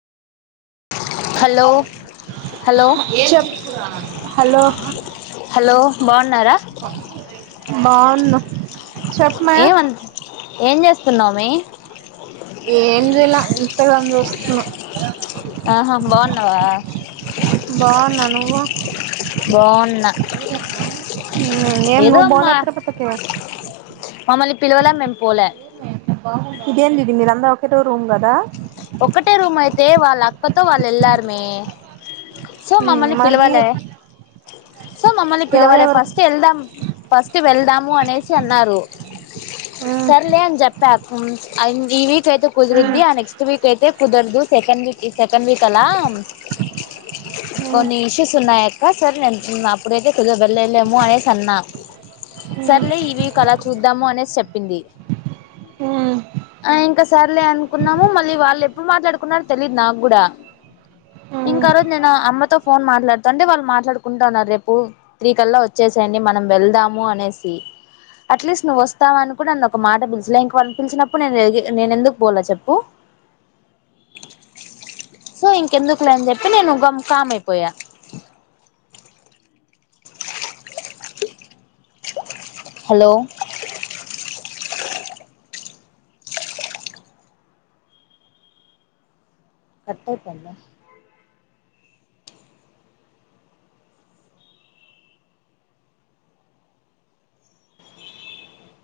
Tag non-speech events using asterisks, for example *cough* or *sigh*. hello పస్త hello *unintelligible* చెప్పు hello hello బాగున్నారా బావున్నా ఏమంత *unintelligible* ఏం చేస్తున్నావు మీ ఏం చేయాల ఇంస్టాగ్రామ్ చూస్తున్నా ఆహా బావున్నావా బావున్నా నువ్వు బాగున్నా ఉం ఏం ఏదో నువ్వు పోలా అమ్మా తిరుపతికి మమ్మల్ని పిలువలా మేము పోలే ఇ దెంది ఇది మీరు అందరు ఒకటే రూమ్ క దా ఒక్కటే రూమ్ అయితే వాళ్ళ అక్కతో వాళ్ళు వెళ్లారమే సో మమ్మల్ని మరి మీరు పిలవలే సో మమ్మల్ని పిలవలే ఎవరెవరు ఫస్ట్ వెళ్దాం ఫస్ట్ వెళ్దాము అనేసి అన్నారు మ్మ్ సర్లే అని చెప్పా ఈ వీక్ అయితే మ్మ్ కుదురుద్ది ఆ నెక్స్ట్ వీక్ అయితే కుదరదు సెకండ్ వీక్ సెకండ్ వీక్ అలా కొన్ని ఇష్యూస్ ఉన్నయి అ సార్ నేను అప్పుడ అయితే కొంచం *unintelligible* వెళ్ళలేమో అనేే స అన్నా మ్మ్ మ్మ్ సర్లే ఇ వీక్ అలా చూద్దాము అనేసి చెప్పింది మ్మ్ ఆ ఇంకా సర్లే అనుకున్నాము మళ్ళీ మళ్ళీ వాళ్ళు ఎప్పుడు మాట్లాడుకున్నారో తెలియదు నాకు కూడా మ్మ్ ఇంకా ఆ రోజు నేను అమ్మతో ఫోన్ మాట్లాడుతంటే వాళ్ళు మాట్లాడుకుంటు ఉన్నారు రేపు త్రీ కల్లా వచ్చే మనం వెళ్దాము అనేసి అట్లీస్ట్ నువ్వు వస్తావ అని కూడా నన్న ఒక మాట పిలిచలే ఇంక వాళ్ళ పిలిచినప్పుడు నేను నేను ఎందుకు పోలే చెప్పు *inaudible* సో ఇంకెందుకులే అని చెప్పి నేను గ కామ్ అయిపోయా *inaudible* హలో కట్ అయిపోయిందా